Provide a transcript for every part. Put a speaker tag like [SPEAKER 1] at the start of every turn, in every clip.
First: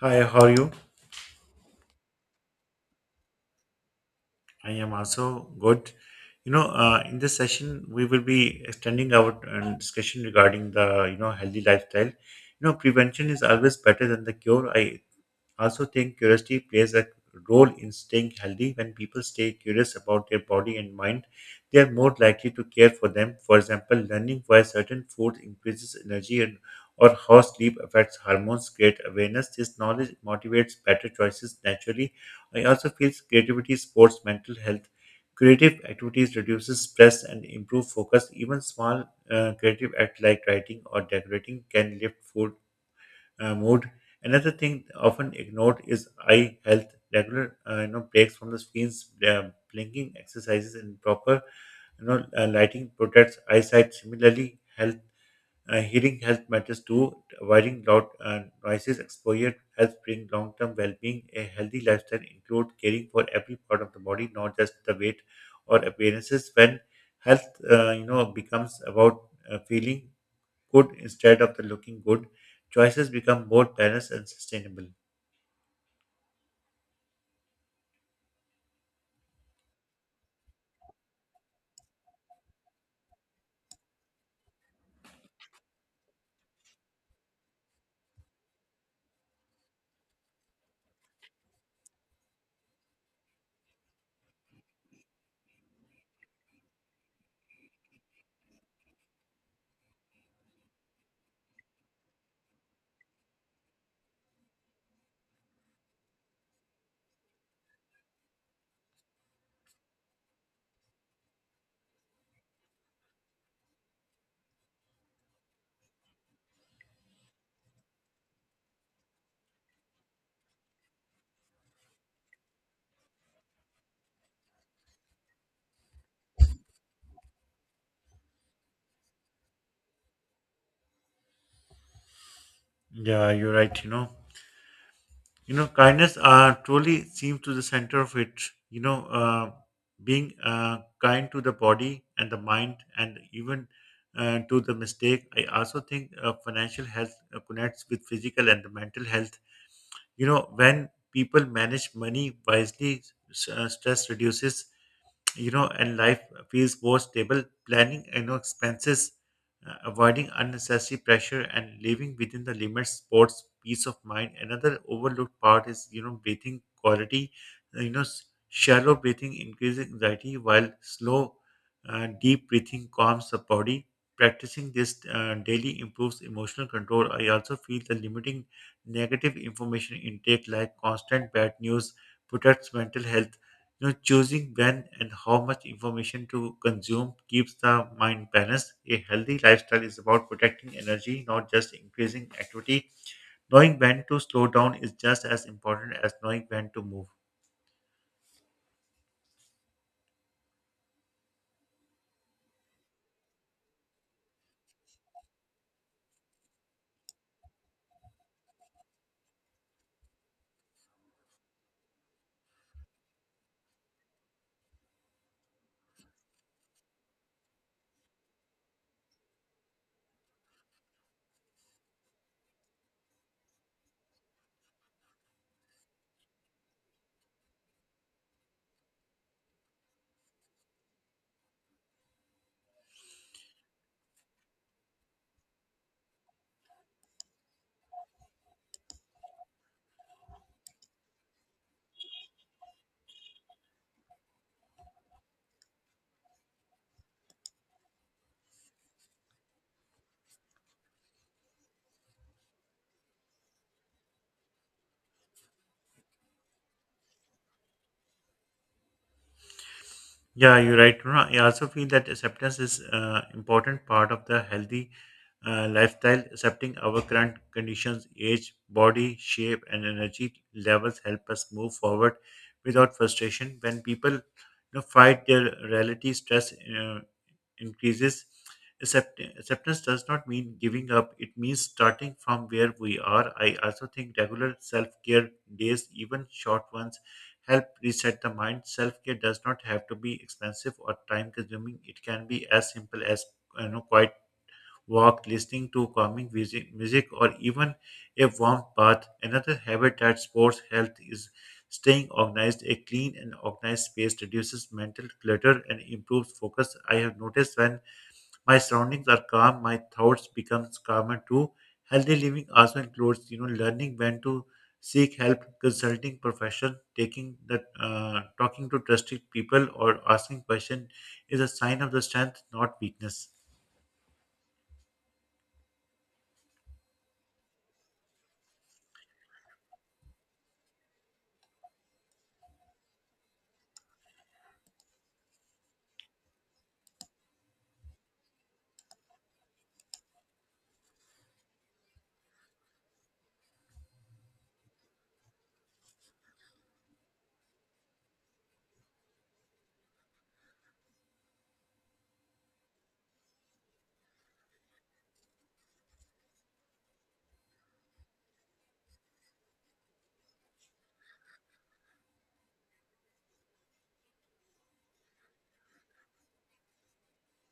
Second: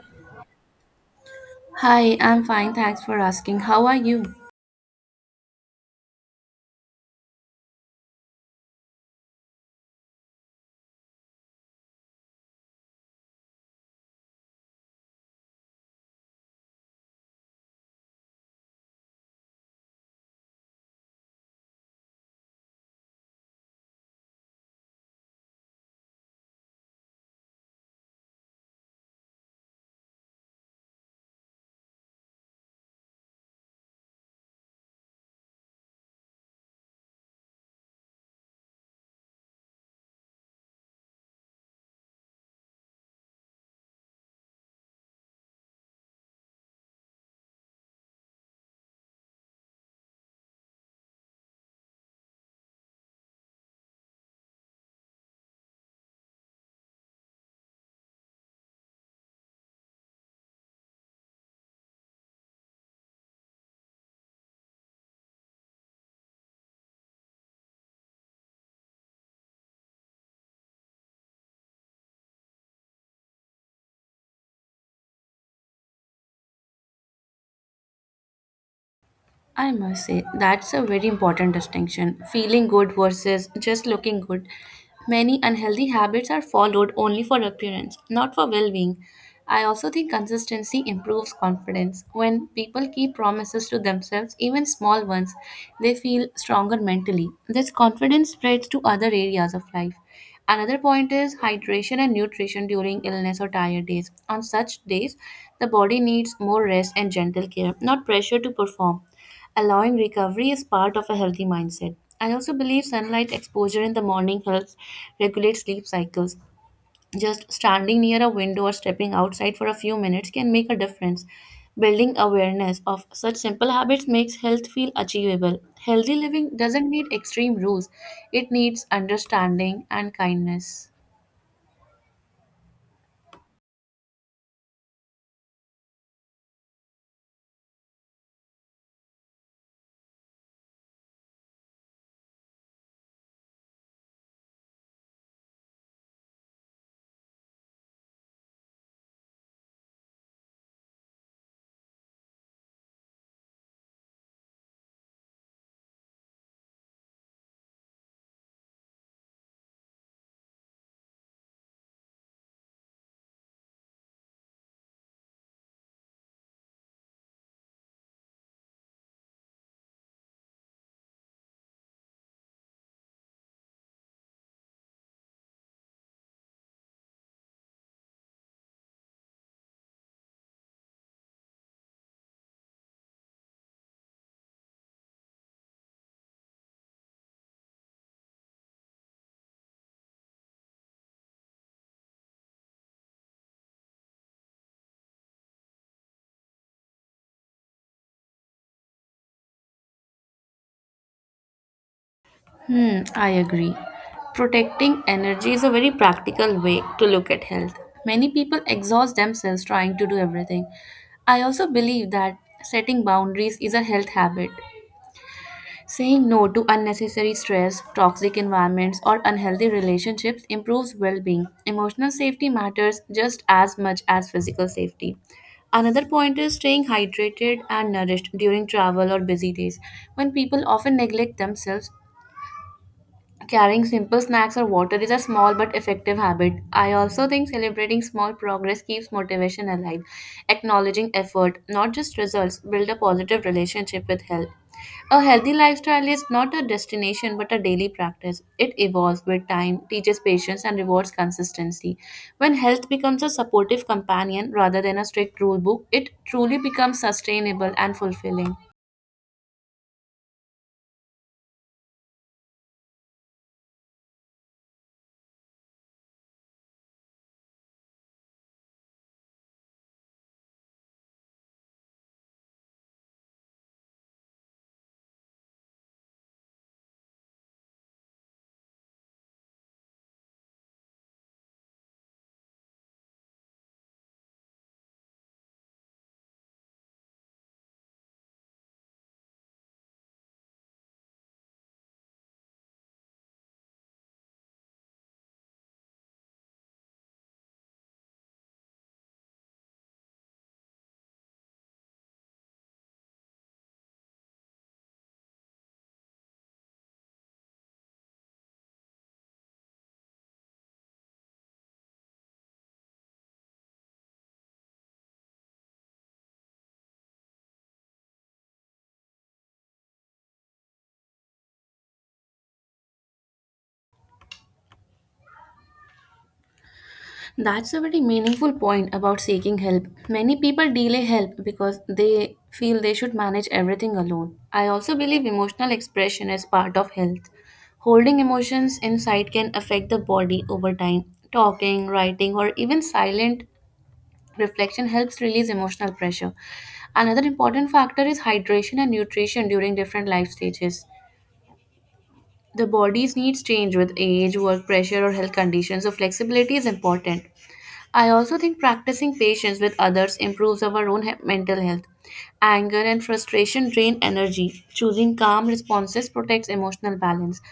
[SPEAKER 1] Hi, how are you?
[SPEAKER 2] Hi, I'm fine. Thanks for asking. How are you?
[SPEAKER 1] I am also good. In this session, we will be extending our discussion regarding the healthy lifestyle. You know, prevention is always better than the cure. I also think curiosity plays a role in staying healthy. When people stay curious about their body and mind, they are more likely to care for them. For example, learning why certain food increases energy and or how sleep affects hormones create awareness. This knowledge motivates better choices naturally. I also feel creativity supports mental health. Creative activities reduces stress and improve focus. Even small creative act like writing or decorating can lift food mood. Another thing often ignored is eye health. Regular, you know, breaks from the screens, blinking exercises, and proper, lighting protects eyesight. Similarly, hearing health matters too. Avoiding loud noises exposure helps bring long-term well-being. A healthy lifestyle includes caring for every part of the body, not just the weight or appearances. When you know, becomes about feeling good instead of the looking good, choices become more balanced and sustainable.
[SPEAKER 2] I must say, that's a very important distinction, feeling good versus just looking good. Many unhealthy habits are followed only for appearance, not for well being. I also think consistency improves confidence. When people keep promises to themselves, even small ones, they feel stronger mentally. This confidence spreads to other areas of life. Another point is hydration and nutrition during illness or tired days. On such days, the body needs more rest and gentle care, not pressure to perform. Allowing recovery is part of a healthy mindset. I also believe sunlight exposure in the morning helps regulate sleep cycles. Just standing near a window or stepping outside for a few minutes can make a difference. Building awareness of such simple habits makes health feel achievable. Healthy living doesn't need extreme rules, it needs understanding and kindness.
[SPEAKER 1] Yeah, you're right. You know, kindness truly seems to the center of it. You know, uh, being kind to the body and the mind, and even to the mistake. I also think financial health connects with physical and the mental health. You know, when people manage money wisely, stress reduces, you know, and life feels more stable. Planning, you know, expenses, avoiding unnecessary pressure, and living within the limits supports peace of mind. Another overlooked part is, you know, breathing quality. You know, shallow breathing increases anxiety, while slow, deep breathing calms the body. Practicing this daily improves emotional control. I also feel the limiting negative information intake, like constant bad news, protects mental health, you know, choosing when and how much information to consume keeps the mind balanced. A healthy lifestyle is about protecting energy, not just increasing activity. Knowing when to slow down is just as important as knowing when to move.
[SPEAKER 2] Hmm, I agree. Protecting energy is a very practical way to look at health. Many people exhaust themselves trying to do everything. I also believe that setting boundaries is a health habit. Saying no to unnecessary stress, toxic environments, or unhealthy relationships improves well being. Emotional safety matters just as much as physical safety. Another point is staying hydrated and nourished during travel or busy days. When people often neglect themselves, carrying simple snacks or water is a small but effective habit. I also think celebrating small progress keeps motivation alive. Acknowledging effort, not just results, build a positive relationship with health. A healthy lifestyle is not a destination but a daily practice. It evolves with time, teaches patience, and rewards consistency. When health becomes a supportive companion rather than a strict rule book, it truly becomes sustainable and fulfilling.
[SPEAKER 1] Yeah, you're right, Runa. I also feel that acceptance is important part of the healthy lifestyle. Accepting our current conditions, age, body shape, and energy levels help us move forward without frustration. When people, you know, fight their reality, stress increases. Acceptance does not mean giving up, it means starting from where we are. I also think regular self care days, even short ones, help reset the mind. Self care does not have to be expensive or time consuming, it can be as simple as, you know, quiet walk, listening to calming music, or even a warm bath. Another habit that supports health is staying organized. A clean and organized space reduces mental clutter and improves focus. I have noticed when my surroundings are calm my thoughts becomes calmer too. Healthy living also includes, you know, learning when to seek help, consulting profession, taking the talking to trusted people or asking question is a sign of the strength, not weakness.
[SPEAKER 2] That's a very meaningful point about seeking help. Many people delay help because they feel they should manage everything alone. I also believe emotional expression is part of health. Holding emotions inside can affect the body over time. Talking, writing, or even silent reflection helps release emotional pressure. Another important factor is hydration and nutrition during different life stages. The body's needs change with age, work pressure, or health conditions, so flexibility is important. I also think practicing patience with others improves our own mental health. Anger and frustration drain energy. Choosing calm responses protects emotional balance.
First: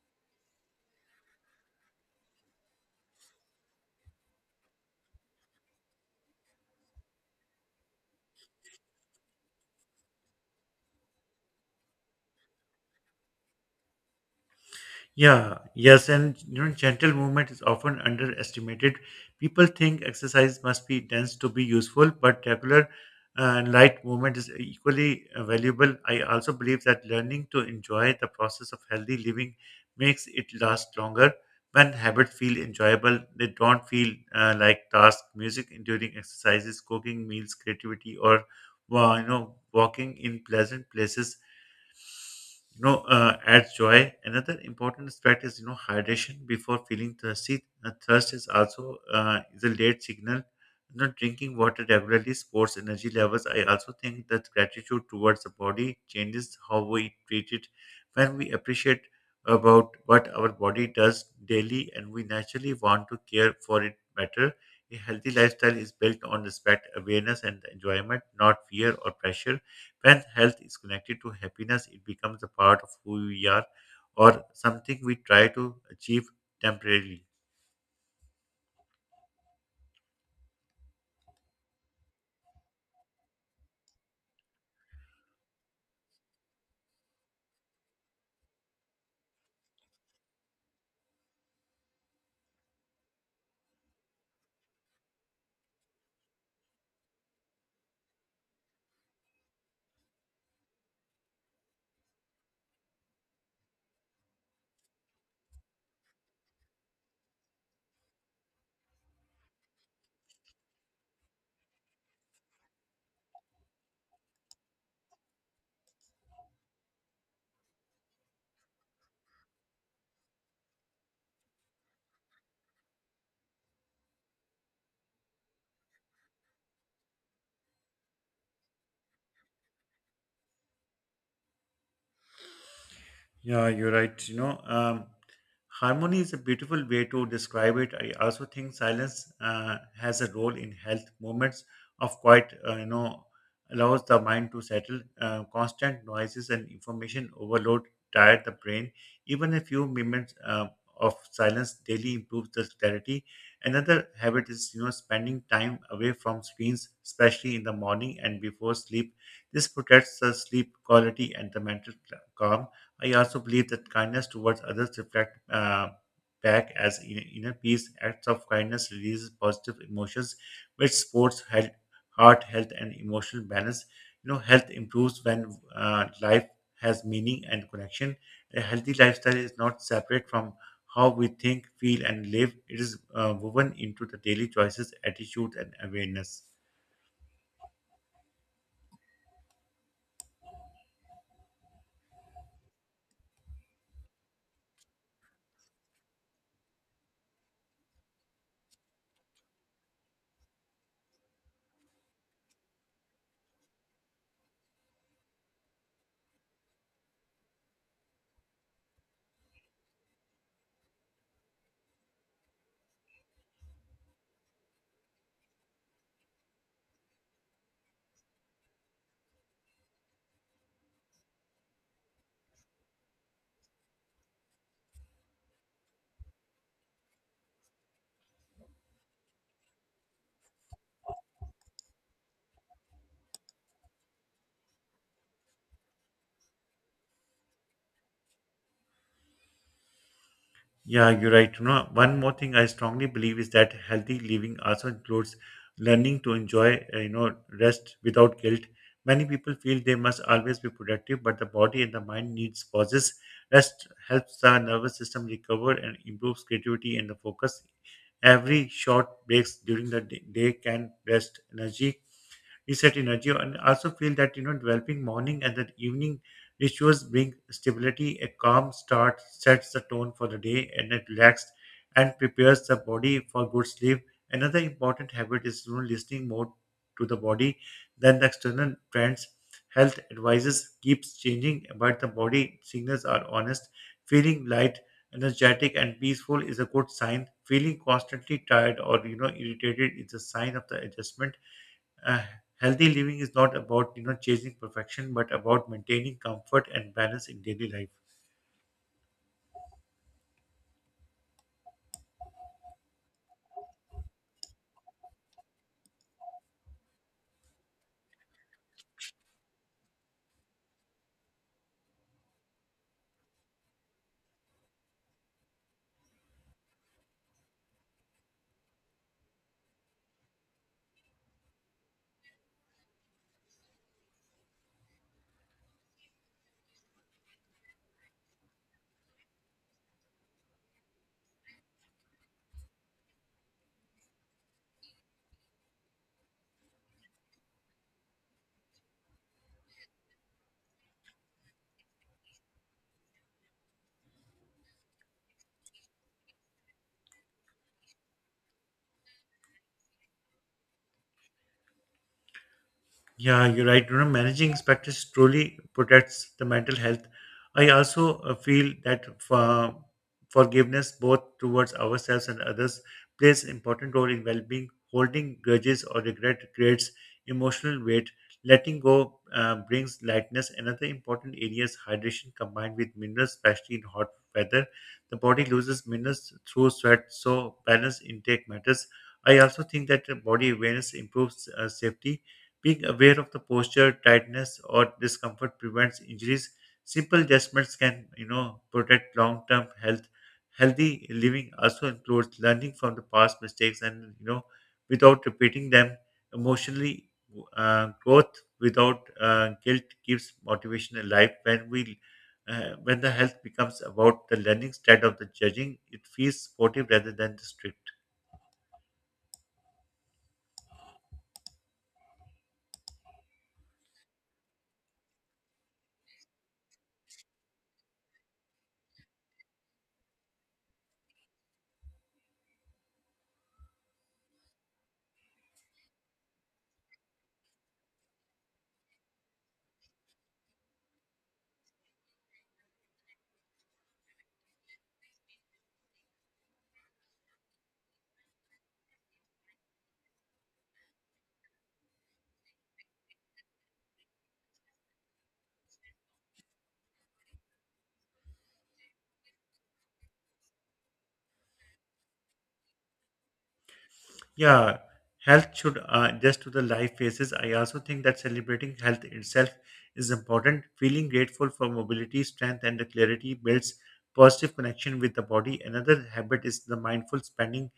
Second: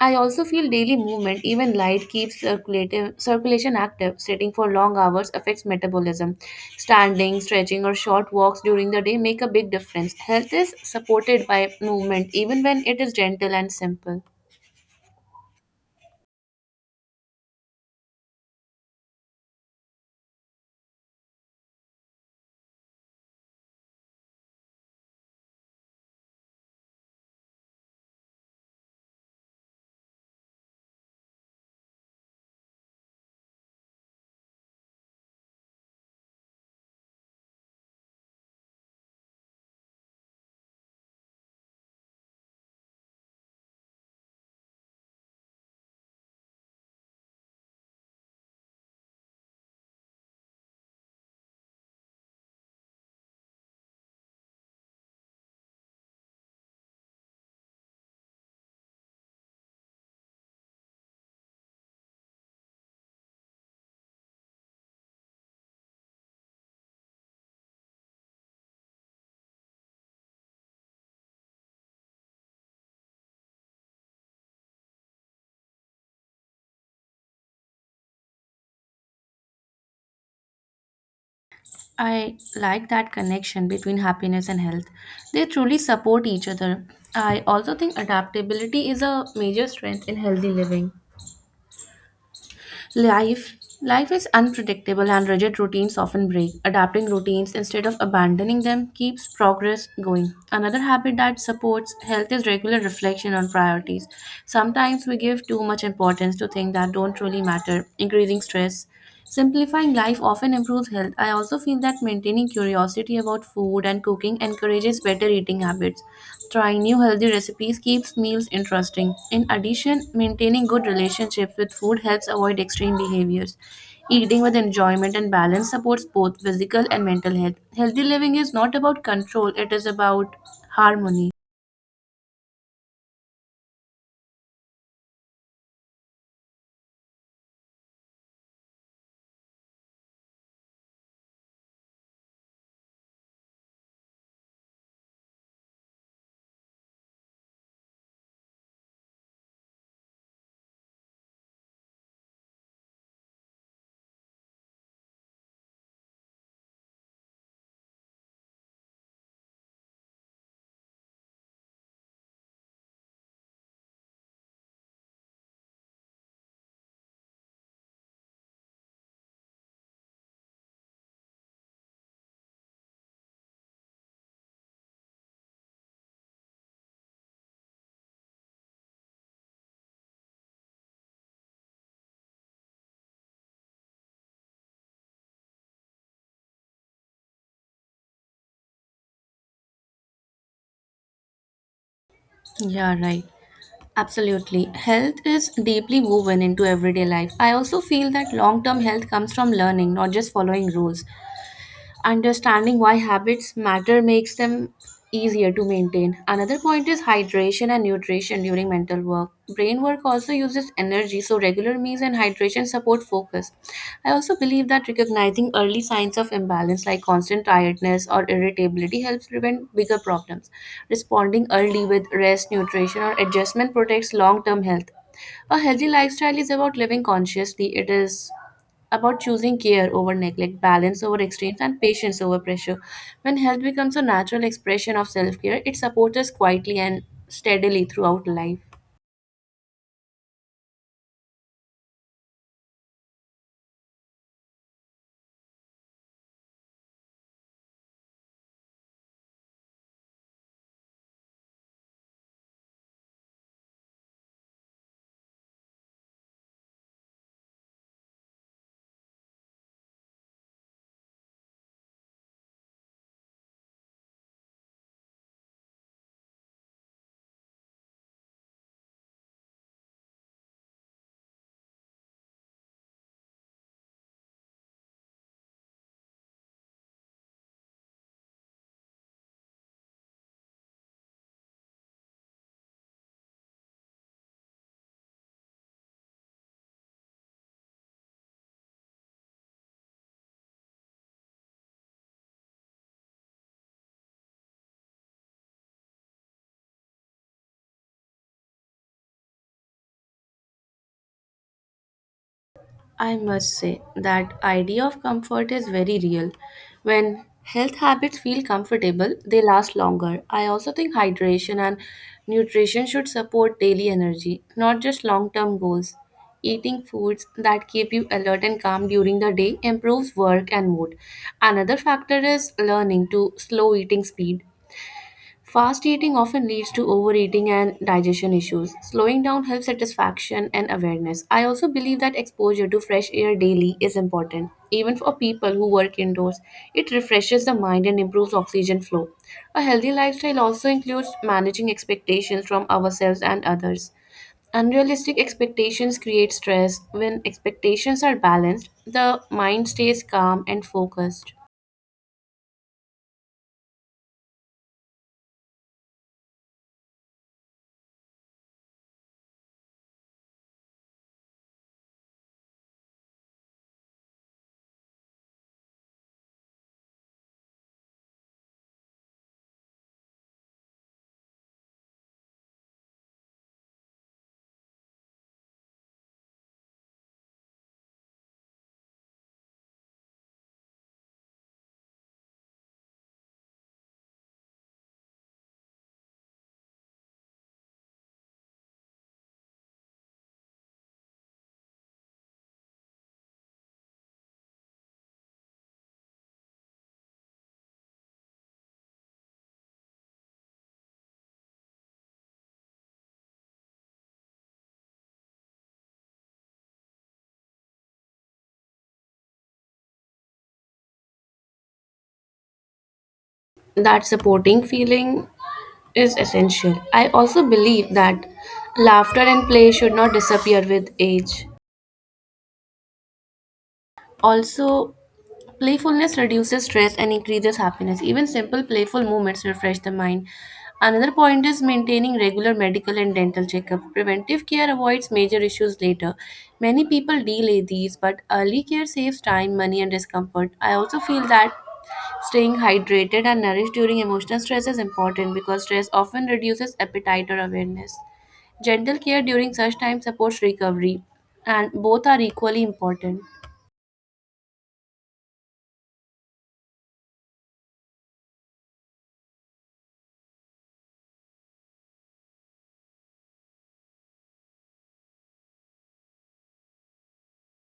[SPEAKER 2] I also feel daily movement, even light, keeps circulation active. Sitting for long hours affects metabolism. Standing, stretching, or short walks during the day make a big difference. Health is supported by movement, even when it is gentle and simple.
[SPEAKER 1] Yeah, yes, and you know, gentle movement is often underestimated. People think exercise must be dense to be useful, but regular and light movement is equally valuable. I also believe that learning to enjoy the process of healthy living makes it last longer. When habits feel enjoyable, they don't feel like tasks. Music during exercises, cooking meals, creativity, or well, you know, walking in pleasant places, adds joy. Another important aspect is, you know, hydration before feeling thirsty. Thirst is also is a late signal. You know, drinking water regularly supports energy levels. I also think that gratitude towards the body changes how we treat it. When we appreciate about what our body does daily and we naturally want to care for it better, a healthy lifestyle is built on respect, awareness, and enjoyment, not fear or pressure. When health is connected to happiness, it becomes a part of who we are or something we try to achieve temporarily.
[SPEAKER 2] I like that connection between happiness and health. They truly support each other. I also think adaptability is a major strength in healthy living. Life life is unpredictable and rigid routines often break. Adapting routines instead of abandoning them keeps progress going. Another habit that supports health is regular reflection on priorities. Sometimes we give too much importance to things that don't really matter, increasing stress. Simplifying life often improves health. I also feel that maintaining curiosity about food and cooking encourages better eating habits. Trying new healthy recipes keeps meals interesting. In addition, maintaining good relationships with food helps avoid extreme behaviors. Eating with enjoyment and balance supports both physical and mental health. Healthy living is not about control, it is about harmony.
[SPEAKER 1] Yeah, you're right. Harmony is a beautiful way to describe it. I also think silence has a role in health. Moments of quiet, you know, allows the mind to settle. Constant noises and information overload tire the brain. Even a few moments of silence daily improves the clarity. Another habit is, you know, spending time away from screens, especially in the morning and before sleep. This protects the sleep quality and the mental calm. I also believe that kindness towards others reflect back as inner peace. Acts of kindness releases positive emotions, which supports health, heart health, and emotional balance. You know, health improves when life has meaning and connection. A healthy lifestyle is not separate from how we think, feel, and live. It is woven into the daily choices, attitude, and awareness.
[SPEAKER 2] Yeah, right. Absolutely. Health is deeply woven into everyday life. I also feel that long term health comes from learning, not just following rules. Understanding why habits matter makes them easier to maintain. Another point is hydration and nutrition during mental work. Brain work also uses energy, so regular meals and hydration support focus. I also believe that recognizing early signs of imbalance like constant tiredness or irritability helps prevent bigger problems. Responding early with rest, nutrition, or adjustment protects long term health. A healthy lifestyle is about living consciously. It is about choosing care over neglect, balance over extremes, and patience over pressure. When health becomes a natural expression of self care, it supports us quietly and steadily throughout life.
[SPEAKER 1] Yeah, you're right. You know, one more thing I strongly believe is that healthy living also includes learning to enjoy, you know, rest without guilt. Many people feel they must always be productive, but the body and the mind needs pauses. Rest helps the nervous system recover and improves creativity and the focus. Every short breaks during the day can rest energy reset energy, and also feel that, you know, developing morning and the evening rituals bring stability. A calm start sets the tone for the day, and it relaxed and prepares the body for good sleep. Another important habit is, you know, listening more to the body than the external trends. Health advices keeps changing, but the body signals are honest. Feeling light, energetic, and peaceful is a good sign. Feeling constantly tired or, you know, irritated is a sign of the adjustment. uh, Healthy living is not about, you know, chasing perfection but about maintaining comfort and balance in daily life.
[SPEAKER 2] I must say that idea of comfort is very real. When health habits feel comfortable, they last longer. I also think hydration and nutrition should support daily energy, not just long-term goals. Eating foods that keep you alert and calm during the day improves work and mood. Another factor is learning to slow eating speed. Fast eating often leads to overeating and digestion issues. Slowing down helps satisfaction and awareness. I also believe that exposure to fresh air daily is important, even for people who work indoors. It refreshes the mind and improves oxygen flow. A healthy lifestyle also includes managing expectations from ourselves and others. Unrealistic expectations create stress. When expectations are balanced, the mind stays calm and focused.
[SPEAKER 1] Yeah, you're right. You know, managing expectations truly protects the mental health. I also feel that forgiveness, both towards ourselves and others, plays an important role in well-being. Holding grudges or regret creates emotional weight. Letting go brings lightness. Another important area is hydration combined with minerals, especially in hot weather. The body loses minerals through sweat, so balanced intake matters. I also think that body awareness improves safety, being aware of the posture, tightness, or discomfort prevents injuries. Simple adjustments can, you know, protect long-term health. Healthy living also includes learning from the past mistakes and, you know, without repeating them. Emotionally, growth without guilt keeps motivation alive. When the health becomes about the learning instead of the judging, it feels supportive rather than the strict.
[SPEAKER 2] That supporting feeling is essential. I also believe that laughter and play should not disappear with age. Also, playfulness reduces stress and increases happiness. Even simple playful movements refresh the mind. Another point is maintaining regular medical and dental checkup. Preventive care avoids major issues later. Many people delay these, but early care saves time, money, and discomfort. I also feel that staying hydrated and nourished during emotional stress is important because stress often reduces appetite or awareness. Gentle care during such time supports recovery, and both are equally important.
[SPEAKER 1] Yeah, health should adjust to the life phases. I also think that celebrating health itself is important. Feeling grateful for mobility, strength, and the clarity builds positive connection with the body. Another habit is the mindful spending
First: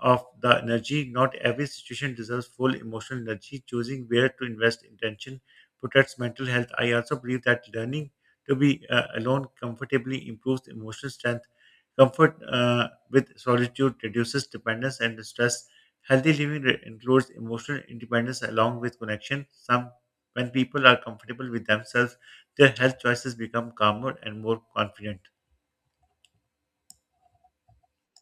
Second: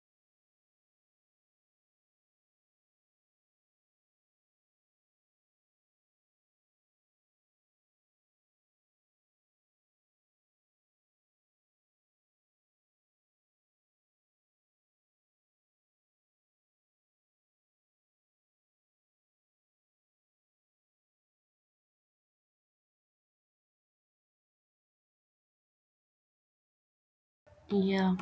[SPEAKER 1] of the energy. Not every situation deserves full emotional energy. Choosing where to invest intention protects mental health. I also believe that learning to be alone comfortably improves emotional strength. Comfort with solitude reduces dependence and stress. Includes emotional independence along with connection. When people are comfortable with themselves, their health choices become calmer and more confident.
[SPEAKER 2] Yeah.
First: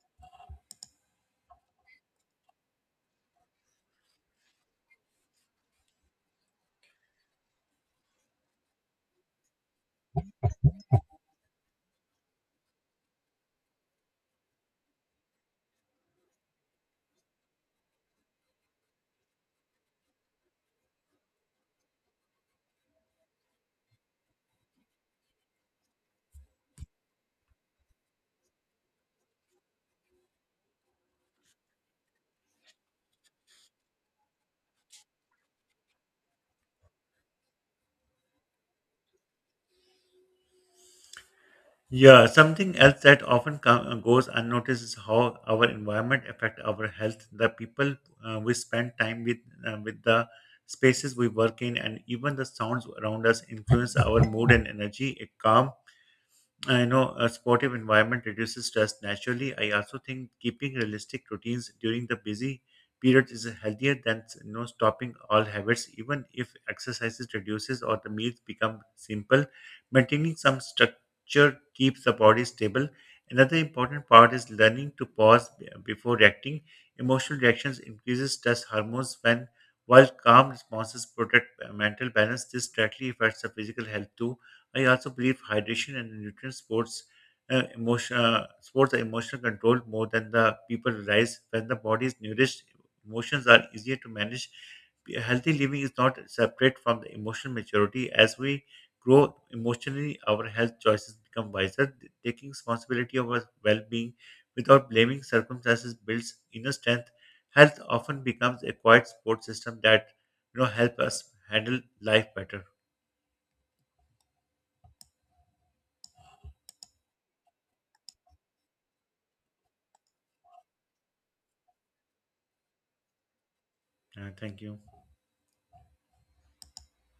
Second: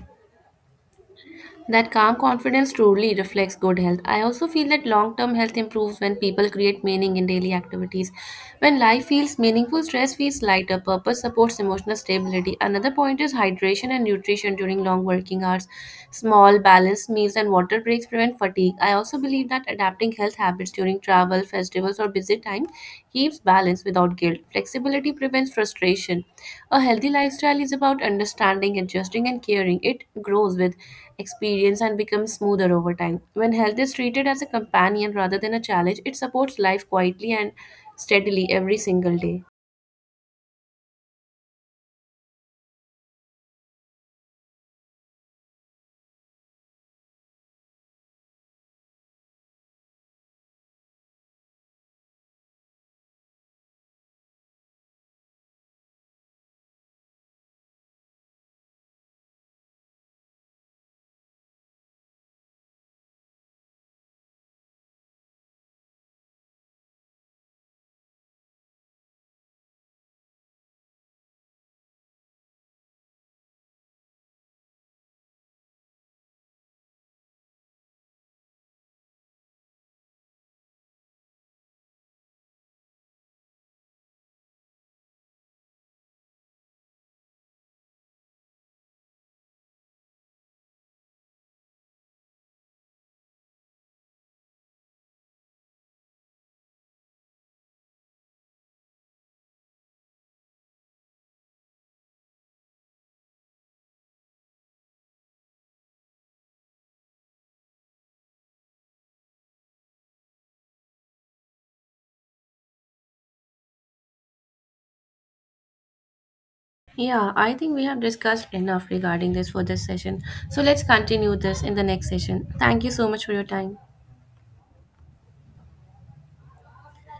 [SPEAKER 2] That calm confidence truly reflects good health. I also feel that long term health improves when people create meaning in daily activities. When life feels meaningful, stress feels lighter, purpose supports emotional stability. Another point is hydration and nutrition during long working hours. Small, balanced meals and water breaks prevent fatigue. I also believe that adapting health habits during travel, festivals, or busy time keeps balance without guilt. Flexibility prevents frustration. A healthy lifestyle is about understanding, adjusting, and caring. It grows with experience and becomes smoother over time. When health is treated as a companion rather than a challenge, it supports life quietly and steadily every single day.
[SPEAKER 1] Yeah, something else that goes unnoticed is how our environment affect our health. The people we spend time with the spaces we work in, and even the sounds around us influence our mood and energy. A calm I know A sportive environment reduces stress naturally. I also think keeping realistic routines during the busy period is healthier than, you know, stopping all habits, even if exercises reduces or the meals become simple. Maintaining some structure keeps the body stable. Another important part is learning to pause before reacting. Emotional reactions increases stress hormones when while calm responses protect mental balance. This directly affects the physical health too. I also believe hydration and sports are emotional control more than the people realize. When the body is nourished, emotions are easier to manage. Healthy living is not separate from the emotional maturity. As we grow emotionally, our health choices become wiser. Taking responsibility of our well-being without blaming circumstances builds inner strength. Health often becomes a quiet support system that, you know, help us handle life better.
[SPEAKER 2] Yeah, I think we have discussed enough regarding this for this session. So let's continue this in the next session. Thank you so much for your time.
[SPEAKER 1] Thank you.